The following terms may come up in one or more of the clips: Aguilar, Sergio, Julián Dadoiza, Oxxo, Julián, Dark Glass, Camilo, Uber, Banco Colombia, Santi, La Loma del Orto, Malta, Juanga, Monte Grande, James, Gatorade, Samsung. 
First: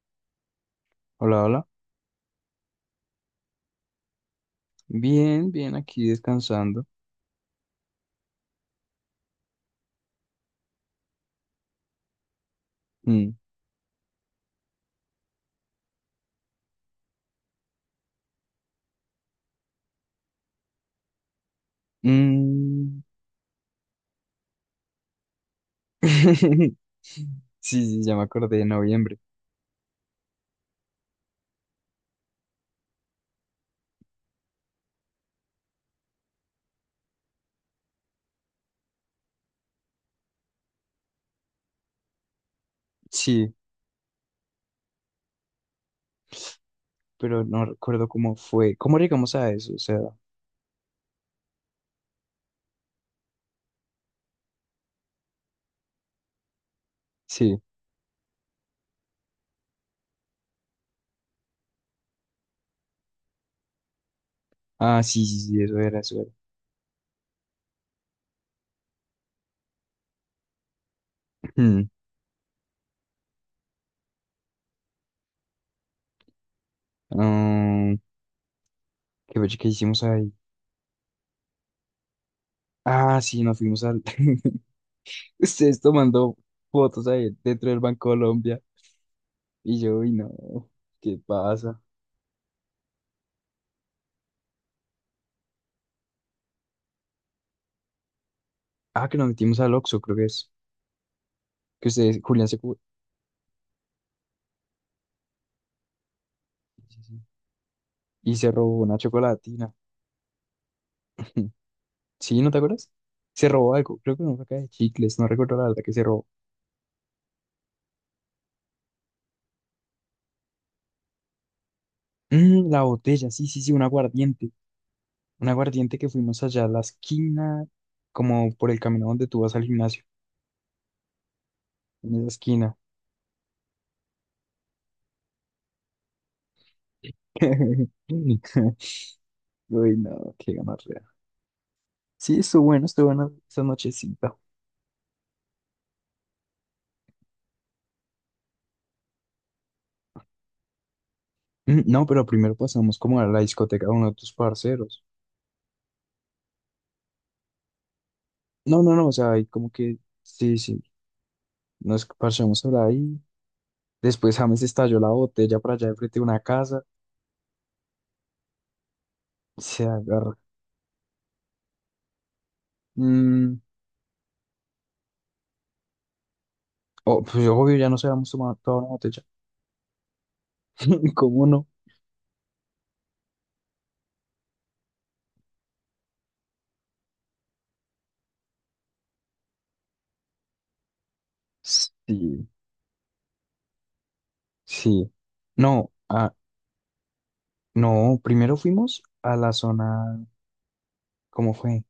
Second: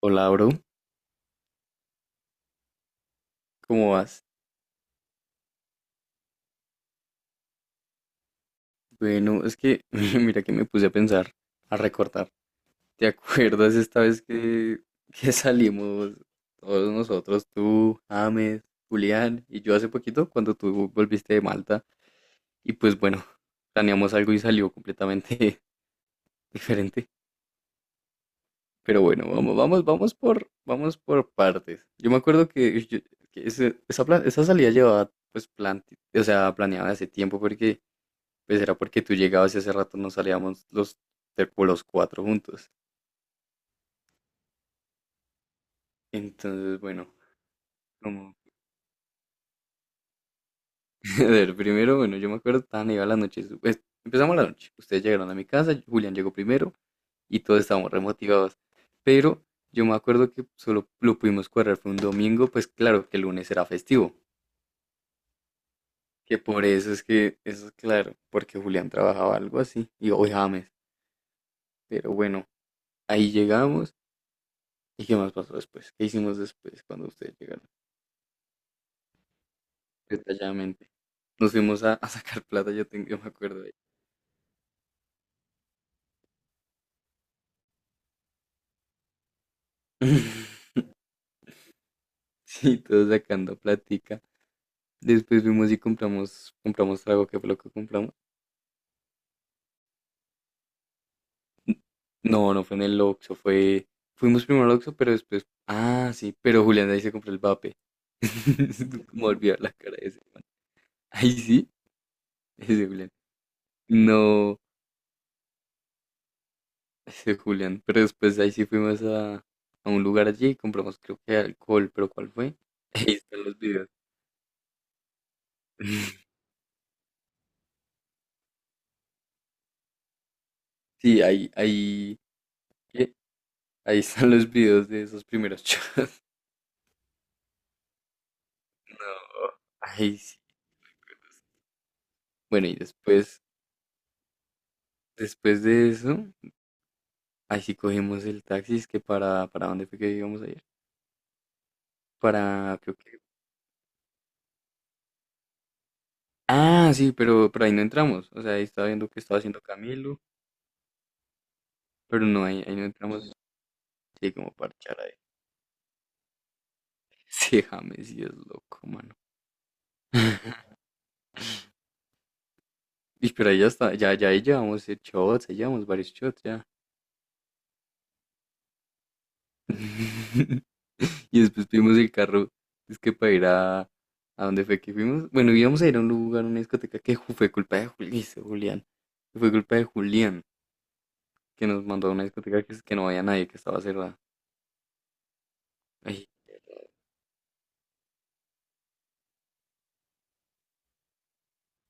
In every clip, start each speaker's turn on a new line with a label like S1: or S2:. S1: Hola, bro,
S2: Hola, hola.
S1: ¿cómo vas?
S2: Bien, bien, aquí descansando.
S1: Bueno, es que mira que me puse a pensar, a recordar. ¿Te
S2: Mm,
S1: acuerdas esta vez que salimos todos nosotros, tú, James, Julián y yo hace poquito cuando tú volviste de Malta? Y pues
S2: mm.
S1: bueno, planeamos algo y salió completamente
S2: Sí,
S1: diferente.
S2: sí, ya me acordé de
S1: Pero
S2: noviembre.
S1: bueno, vamos por partes. Yo me acuerdo que esa salida llevaba pues plan, o sea, planeada hace tiempo porque pues era porque tú llegabas y hace rato no salíamos como los cuatro juntos.
S2: Sí,
S1: Entonces, bueno,
S2: pero no recuerdo
S1: como,
S2: cómo fue. ¿Cómo llegamos a eso? O sea,
S1: a ver, primero, bueno, yo me acuerdo, estaban iba la noche, su- pues, empezamos la noche, ustedes llegaron a mi casa, Julián llegó primero y
S2: sí.
S1: todos estábamos remotivados. Pero yo me acuerdo que solo lo pudimos cuadrar, fue un domingo, pues claro que el lunes era festivo,
S2: Ah, sí, sí, sí, eso era, eso era.
S1: que por eso es que, eso es claro, porque Julián trabajaba algo así, y hoy James,
S2: Mm,
S1: pero bueno, ahí llegamos. ¿Y qué más pasó después? ¿Qué hicimos después cuando ustedes llegaron?
S2: ah, ¿qué, fue que hicimos ahí?
S1: Detalladamente. Nos fuimos a sacar plata, yo
S2: Ah,
S1: me
S2: sí, nos
S1: acuerdo de ahí.
S2: fuimos al... Ustedes tomando fotos ahí dentro del Banco Colombia. Y yo, uy, no, ¿qué pasa?
S1: Sí, todos sacando platica. Después fuimos y compramos trago. ¿Qué fue lo que compramos?
S2: Ah, que nos metimos al Oxxo, creo que es. Que ustedes,
S1: No, no fue en el Oxxo, fue... Fuimos primero al Oxxo, pero después... Ah, sí, pero Julián ahí se compró el vape.
S2: y se robó una
S1: Como olvidar
S2: chocolatina.
S1: la cara de ese. Ahí sí,
S2: ¿Sí? ¿No te
S1: ese
S2: acuerdas?
S1: Julián.
S2: Se robó algo, creo que una
S1: No,
S2: caja de chicles, no recuerdo la verdad que se robó.
S1: ese Julián. Pero después ahí sí fuimos a un lugar allí y compramos creo que alcohol, pero ¿cuál fue?
S2: Mm, la
S1: Ahí
S2: botella,
S1: están
S2: sí,
S1: los
S2: sí, sí, un
S1: videos.
S2: aguardiente. Un aguardiente que fuimos allá a la esquina, como por el camino donde tú vas al gimnasio,
S1: Sí,
S2: en
S1: ahí.
S2: esa esquina.
S1: Ahí están los videos de esos primeros shows. No.
S2: Uy,
S1: Ahí
S2: no,
S1: sí.
S2: qué gonorrea. Sí, estuvo
S1: Bueno, y
S2: bueno, estuvo buena
S1: después,
S2: esa nochecita.
S1: después de eso, ahí sí cogimos el taxi. Es que para dónde fue que íbamos ayer.
S2: Mm, no, pero primero
S1: Para, creo
S2: pasamos
S1: que...
S2: como a la discoteca de uno de tus parceros.
S1: Ah, sí, pero ahí no entramos. O sea, ahí
S2: No,
S1: estaba
S2: no, no,
S1: viendo
S2: o
S1: que
S2: sea,
S1: estaba
S2: ahí
S1: haciendo
S2: como que,
S1: Camilo,
S2: sí, sí, nos
S1: pero no,
S2: parchamos
S1: ahí
S2: por
S1: no
S2: ahí.
S1: entramos. Sí,
S2: Después
S1: como
S2: James
S1: parchar
S2: estalló la
S1: ahí.
S2: botella por allá de frente de una casa.
S1: Sí, James sí es loco, mano.
S2: Se agarra.
S1: Y pero
S2: Mm,
S1: ahí ya está, ya ahí llevamos shots, ahí llevamos varios shots ya.
S2: oh, pues obvio, ya no se habíamos tomado toda una botella.
S1: Y
S2: ¿Cómo no?
S1: después tuvimos el carro, es que para ir a dónde fue que fuimos. Bueno, íbamos a ir a un lugar, a una discoteca que fue culpa de ese Julián. Que fue culpa de Julián que nos mandó a una
S2: Sí,
S1: discoteca que no había nadie, que estaba cerrada.
S2: sí. No,
S1: Ay,
S2: ah, no, primero fuimos a la zona. ¿Cómo fue?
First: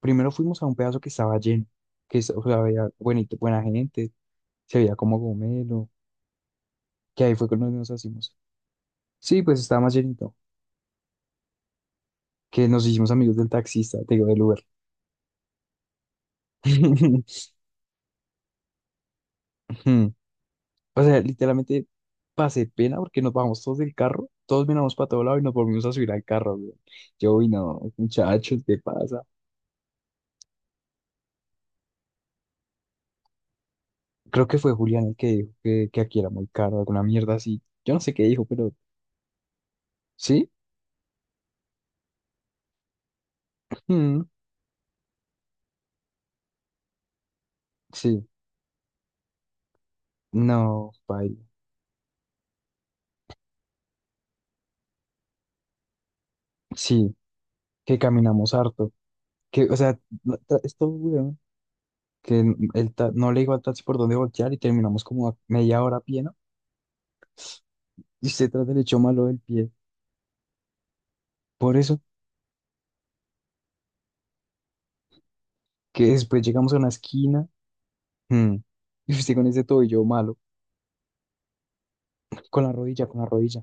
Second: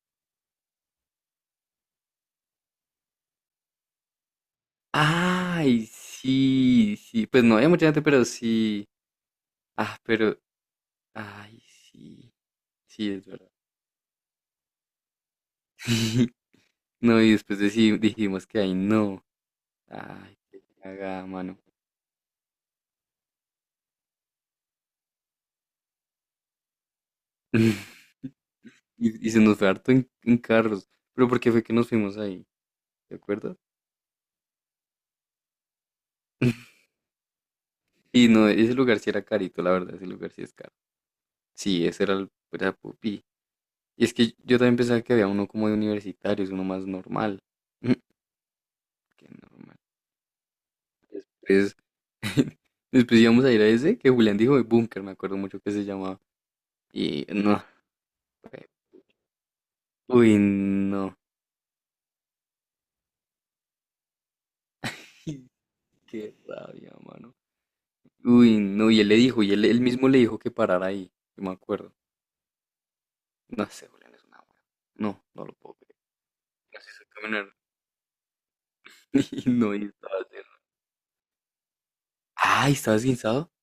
S2: Primero fuimos a un pedazo que estaba lleno, o sea, había buenito, buena gente, se veía como
S1: ay,
S2: gomelo,
S1: sí,
S2: que
S1: sí.
S2: ahí
S1: Pues
S2: fue
S1: no había
S2: cuando
S1: mucha
S2: nos
S1: gente, pero
S2: hicimos.
S1: sí.
S2: Sí, pues estaba más
S1: Ah,
S2: llenito,
S1: pero, ay, sí,
S2: que nos hicimos
S1: sí, es
S2: amigos
S1: verdad.
S2: del taxista, te digo, del Uber.
S1: No, y después dijimos que ahí no. Ay, qué
S2: O sea,
S1: cagada, mano.
S2: literalmente pasé pena porque nos bajamos todos del carro, todos miramos para todo lado y nos volvimos a subir al carro, güey. Yo, uy, no, muchachos, ¿qué pasa?
S1: Y, y se nos fue harto en carros. Pero porque fue que nos fuimos ahí, ¿te acuerdas?
S2: Creo que fue Julián el que dijo que aquí era muy caro, alguna mierda así. Yo no sé qué
S1: Y
S2: dijo,
S1: no,
S2: pero
S1: ese lugar sí era carito, la verdad, ese lugar sí
S2: sí.
S1: es caro. Sí, ese era el era pupi. Y es
S2: Mm,
S1: que yo también pensaba que había uno como de universitarios, uno más normal.
S2: sí,
S1: Qué normal.
S2: no, paila.
S1: Entonces, después íbamos a ir a ese que Julián dijo de búnker, me acuerdo mucho que se llamaba.
S2: Sí,
S1: Y no,
S2: que caminamos
S1: fue-
S2: harto. Que, o sea, no,
S1: uy,
S2: esto,
S1: no.
S2: güey, que no le digo al taxi por dónde voltear y terminamos como a media hora a pie,
S1: Qué
S2: ¿no?
S1: rabia, mano.
S2: Y se
S1: Uy,
S2: trata del
S1: no,
S2: hecho
S1: y él le
S2: malo del
S1: dijo, y
S2: pie.
S1: él mismo le dijo que parara ahí, yo me
S2: Por
S1: acuerdo.
S2: eso,
S1: No sé, Julián, es una wea. No, no lo puedo creer.
S2: que después llegamos a
S1: Nos
S2: una
S1: hizo caminar.
S2: esquina. Mm. Y usted con
S1: Y
S2: ese
S1: no, y
S2: tobillo
S1: estaba
S2: malo,
S1: haciendo.
S2: con la
S1: Ay, ¿estabas
S2: rodilla, con la
S1: guinzado?
S2: rodilla.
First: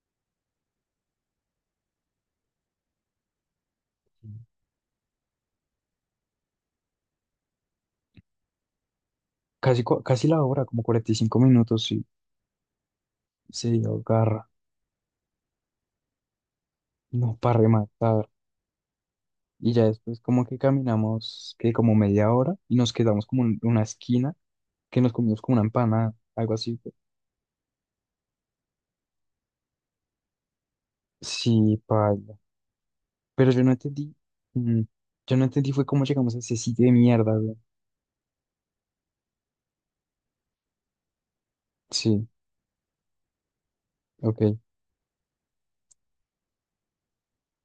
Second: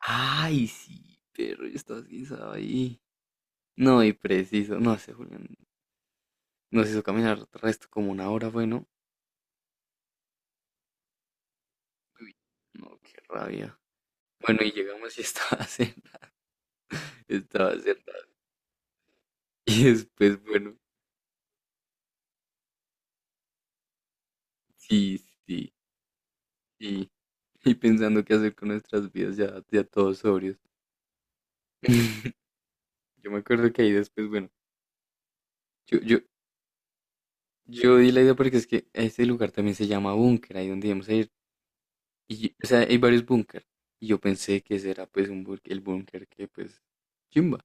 S1: Ay, sí, perro, yo estaba guinzado ahí. No, y preciso. No sé, Julián. Nos hizo caminar resto como una hora, bueno.
S2: Casi la hora, como 45 minutos, sí
S1: No, qué
S2: se
S1: rabia.
S2: agarra,
S1: Bueno, y llegamos y estaba cerrado.
S2: no para
S1: Estaba
S2: rematar.
S1: cerrado.
S2: Y ya
S1: Y
S2: después
S1: después,
S2: como que
S1: bueno,
S2: caminamos, que como media hora, y nos quedamos como en una esquina, que nos
S1: sí,
S2: comimos como una
S1: sí,
S2: empanada, algo así.
S1: sí. Y pensando qué hacer con nuestras vidas ya, ya todos sobrios.
S2: Sí, paila.
S1: Yo me
S2: Pero yo no
S1: acuerdo que ahí
S2: entendí,
S1: después, bueno,
S2: mm, yo no entendí fue
S1: yo,
S2: cómo
S1: yo,
S2: llegamos a ese sitio de mierda, güey.
S1: yo di la idea porque es que este lugar también se llama búnker, ahí donde íbamos a ir.
S2: Sí,
S1: Y o sea, hay varios búnker. Y yo
S2: ok,
S1: pensé que ese era pues un búnker, el búnker que pues chimba,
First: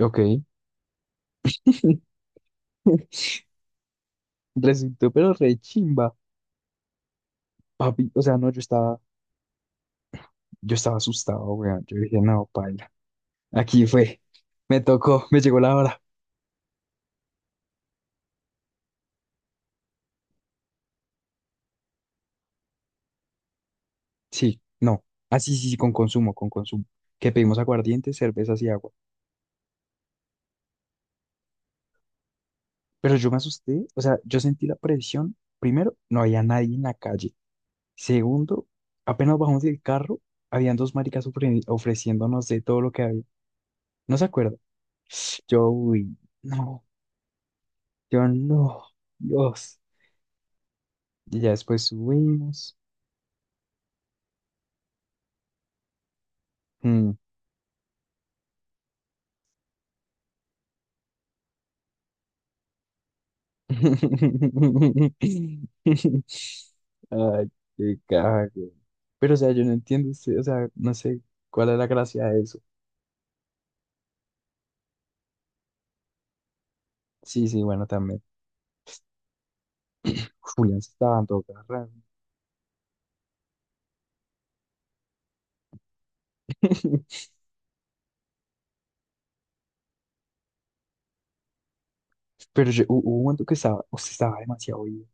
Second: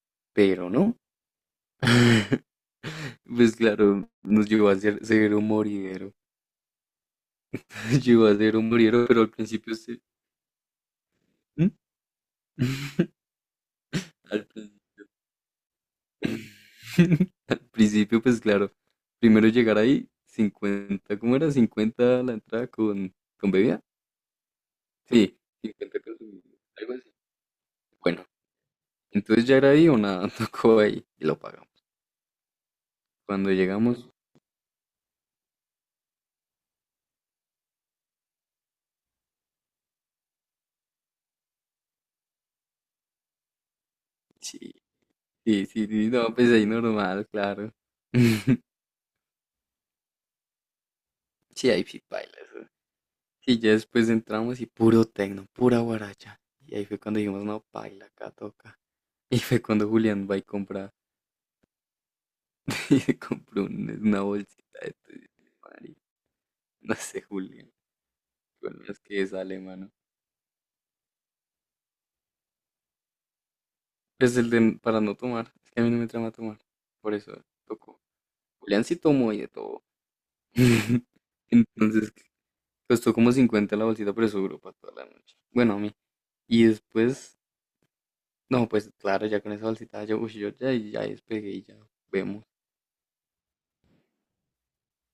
S2: ok.
S1: pero no. Pues claro, nos llevó a
S2: Resultó, pero
S1: ser un
S2: re
S1: moridero.
S2: chimba, papi. O
S1: Nos
S2: sea,
S1: a
S2: no,
S1: ser
S2: yo
S1: un
S2: estaba
S1: moridero, pero al principio se...
S2: Yo estaba asustado,
S1: ¿Mm?
S2: weón. Yo dije, no, paila. Aquí fue.
S1: Al, prin-
S2: Me tocó, me llegó la hora.
S1: al principio pues claro, primero llegar ahí, 50 ¿cómo era? Cincuenta la entrada con bebida.
S2: Sí, no.
S1: Sí,
S2: Ah, sí, sí, sí, con
S1: 50
S2: consumo,
S1: con
S2: con consumo.
S1: algo así.
S2: Que pedimos aguardiente,
S1: Bueno,
S2: cervezas y agua.
S1: entonces ya era ahí o nada, tocó ahí y lo pagamos.
S2: Pero yo me
S1: Cuando
S2: asusté, o
S1: llegamos,
S2: sea, yo sentí la presión. Primero, no había nadie en la calle. Segundo, apenas bajamos del carro, habían dos maricas ofreciéndonos de todo lo que había. No se acuerda.
S1: sí, sí,
S2: Yo,
S1: sí, sí,
S2: uy,
S1: no, pues ahí
S2: no,
S1: normal, claro.
S2: yo no, Dios. Y ya
S1: Sí,
S2: después
S1: ahí sí baila eso.
S2: subimos.
S1: Y ya después entramos y puro tecno, pura guaracha. Y ahí fue
S2: Mm.
S1: cuando dijimos, no, baila, acá toca. Y fue cuando Julián va y compra, y se compró una bolsita de tuyo, marica. No sé,
S2: Ay,
S1: Julián,
S2: qué caja, güey.
S1: con las que
S2: Pero, o sea,
S1: sale,
S2: yo no
S1: mano.
S2: entiendo, sí, o sea, no sé cuál es la gracia de eso.
S1: Es el de para no tomar, es que a mí no me trama tomar, por eso
S2: Sí, sí, bueno,
S1: tocó.
S2: también.
S1: Julián sí tomó y de todo.
S2: Julián se estaba dando garra.
S1: Entonces, costó como 50 la bolsita, pero eso duró para toda la noche. Bueno, a mí. Y después, no, pues claro, ya con esa bolsita, yo, uy, ya despegué y ya vemos.
S2: Pero yo, hubo un momento que estaba, o sea, estaba demasiado ido.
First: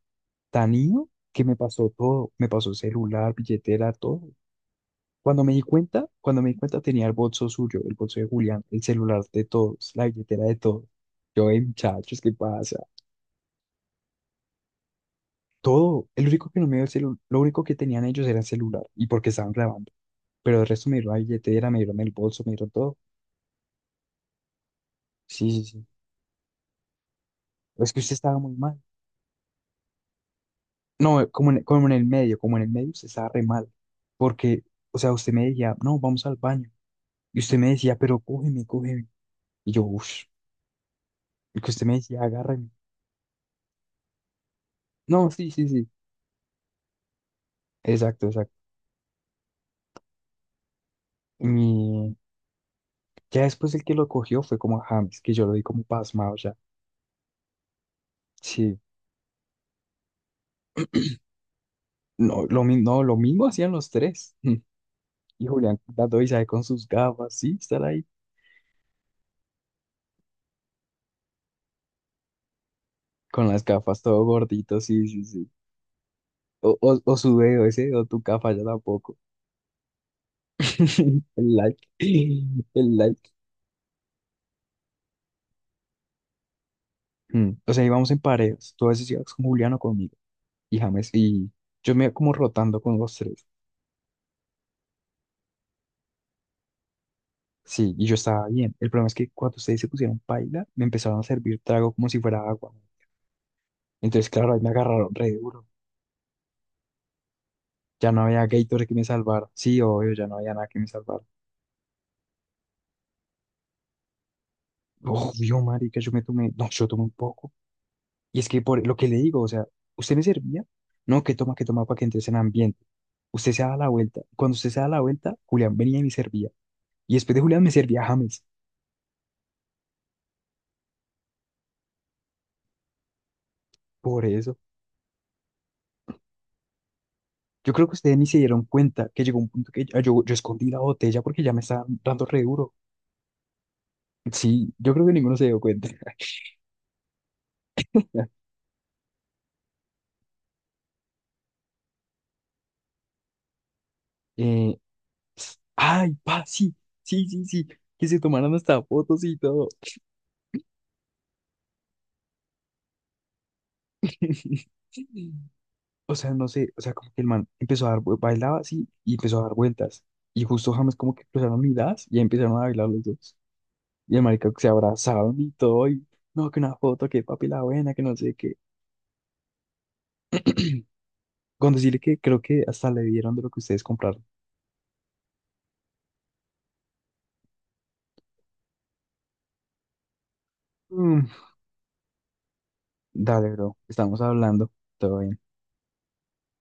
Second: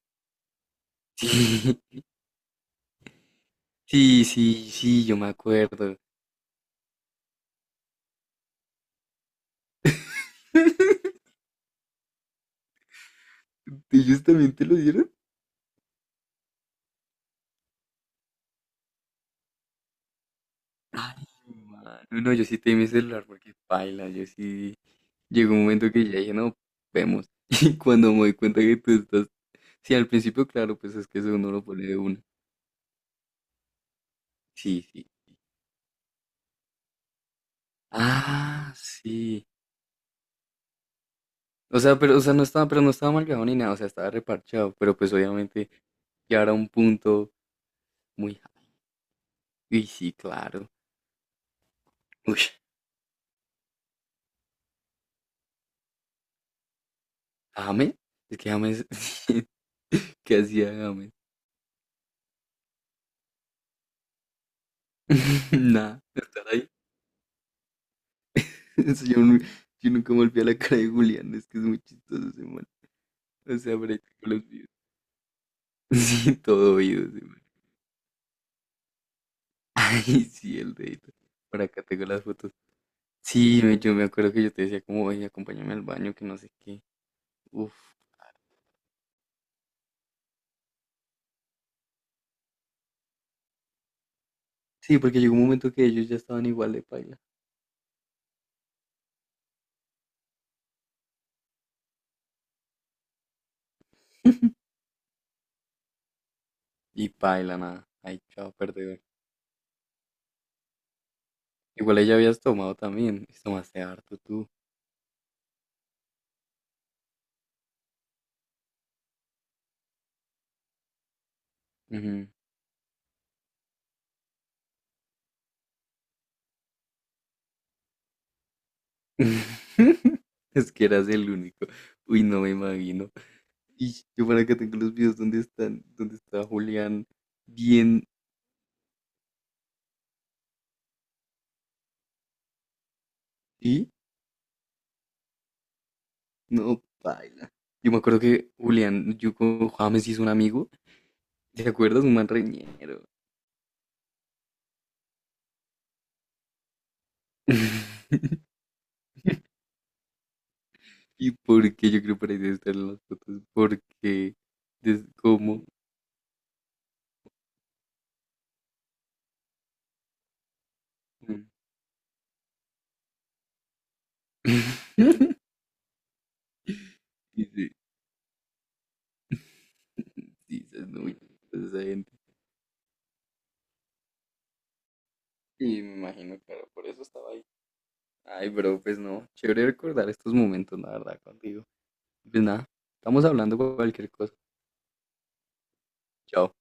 S2: Tan ido que me pasó todo. Me pasó celular, billetera,
S1: Sí,
S2: todo.
S1: sí, sí, sí, yo me
S2: Cuando me di
S1: acuerdo.
S2: cuenta, cuando me di cuenta tenía el bolso suyo, el bolso de Julián, el celular de todos, la billetera de todos. Yo, "Ey, muchachos, ¿qué pasa?
S1: ¿Ellos también te lo dieron?
S2: Todo, el único que no me dio el celular, lo único que tenían ellos era el celular y porque estaban grabando. Pero el resto me dieron la
S1: Ay,
S2: billetera, me
S1: mano.
S2: dieron el
S1: No,
S2: bolso,
S1: yo
S2: me
S1: sí
S2: dieron
S1: te di mi
S2: todo.
S1: celular porque paila, yo sí.
S2: Sí,
S1: Llegó un
S2: sí, sí.
S1: momento que ya dije, no, vemos. Y
S2: Es que
S1: cuando
S2: usted
S1: me doy
S2: estaba muy
S1: cuenta que
S2: mal.
S1: tú estás. Sí, al principio, claro, pues es
S2: No,
S1: que eso
S2: como
S1: uno
S2: en,
S1: lo pone
S2: como en
S1: de
S2: el
S1: una.
S2: medio, como en el medio usted estaba re mal. Porque,
S1: Sí,
S2: o
S1: sí.
S2: sea, usted me decía, no, vamos al baño. Y usted me decía, pero cógeme,
S1: Ah,
S2: cógeme.
S1: sí.
S2: Y yo, uff. Y que
S1: O
S2: usted me
S1: sea, pero, o
S2: decía,
S1: sea, no estaba,
S2: agárrame.
S1: pero no estaba marcado ni nada, o sea, estaba reparchado, pero pues
S2: No, sí, sí,
S1: obviamente
S2: sí.
S1: ya era un punto
S2: Exacto,
S1: muy...
S2: exacto.
S1: Uy, sí, claro.
S2: Y
S1: Uy,
S2: ya después el que lo cogió fue como a James, que yo lo vi como pasmado ya.
S1: James, es que
S2: Sí.
S1: James, ¿qué hacía James?
S2: No, no, lo mismo hacían los tres. Y Julián
S1: Nada,
S2: Dadoiza ahí
S1: estar
S2: con
S1: ahí.
S2: sus gafas, sí, estar ahí
S1: Eso. Yo nunca me olvidé la cara de Julián, es que es muy chistoso ese man.
S2: con
S1: O
S2: las
S1: sea, por ahí
S2: gafas todo
S1: tengo los videos.
S2: gordito, sí, sí, sí.
S1: Sí, todo oído
S2: O
S1: ese
S2: su
S1: man.
S2: dedo ese, o tu gafa ya tampoco.
S1: Ay, sí, el dedito.
S2: El
S1: Por acá
S2: like,
S1: tengo las fotos.
S2: el like.
S1: Yo me acuerdo que yo te decía como, oye, acompáñame al baño, que no sé qué.
S2: Mm, o
S1: Uf.
S2: sea, íbamos en parejas. Tú a veces ibas con Julián o conmigo. Y James, y yo me iba como rotando con los tres.
S1: Sí, porque llegó un momento que ellos ya estaban igual de paila.
S2: Sí, y yo estaba bien. El problema es que cuando ustedes se pusieron paila, me empezaron a servir trago como si fuera agua. Entonces, claro, ahí me agarraron re duro.
S1: Y paila, nada.
S2: Ya
S1: Ay,
S2: no había
S1: chao,
S2: Gatorade que
S1: perdedor.
S2: me salvara. Sí, obvio, ya no había nada que me salvara.
S1: Igual ella habías tomado también. Y tomaste harto tú.
S2: Obvio, marica, yo me tomé, no, yo tomé un poco. Y es que por lo que le digo, o sea, usted me servía, no, que toma para que entres
S1: Ujú.
S2: en ambiente. Usted se da la vuelta. Cuando usted se da la vuelta, Julián venía y me servía. Y después de Julián me servía James.
S1: Es que eras el único. Uy, no me imagino. Y
S2: Por
S1: yo para que
S2: eso.
S1: tengo los videos donde están, donde está Julián
S2: Yo creo que
S1: bien.
S2: ustedes ni se dieron cuenta que llegó un punto que yo escondí la botella porque ya me estaba dando re duro.
S1: ¿Y?
S2: Sí, yo creo que ninguno se dio cuenta.
S1: No, paila. Yo me acuerdo que Julián, yo con James hizo un amigo. ¿Te acuerdas? Un man reñero.
S2: Eh, ay, pa, sí, sí, sí, sí. Que se tomaron hasta fotos y todo.
S1: ¿Y por qué yo creo por ahí debe estar en las fotos? Porque es como...
S2: O sea, no sé, o sea, como que el man empezó a dar, bailaba así y empezó a dar vueltas. Y justo James como que cruzaron miradas y ahí empezaron a bailar los dos. Y el marica se abrazaron y todo, y no, que una foto, que papi la
S1: Dice,
S2: buena, que no sé qué.
S1: dice, es muy
S2: Con
S1: esa
S2: decirle
S1: gente.
S2: que creo que hasta le dieron de lo que ustedes compraron.
S1: Y me imagino, claro, por eso estaba ahí. Ay, pero pues no, chévere recordar estos momentos, la verdad,
S2: Mm,
S1: contigo. Pues nada, estamos
S2: dale,
S1: hablando
S2: bro,
S1: cualquier
S2: estamos
S1: cosa.
S2: hablando, todo bien.
S1: Chao.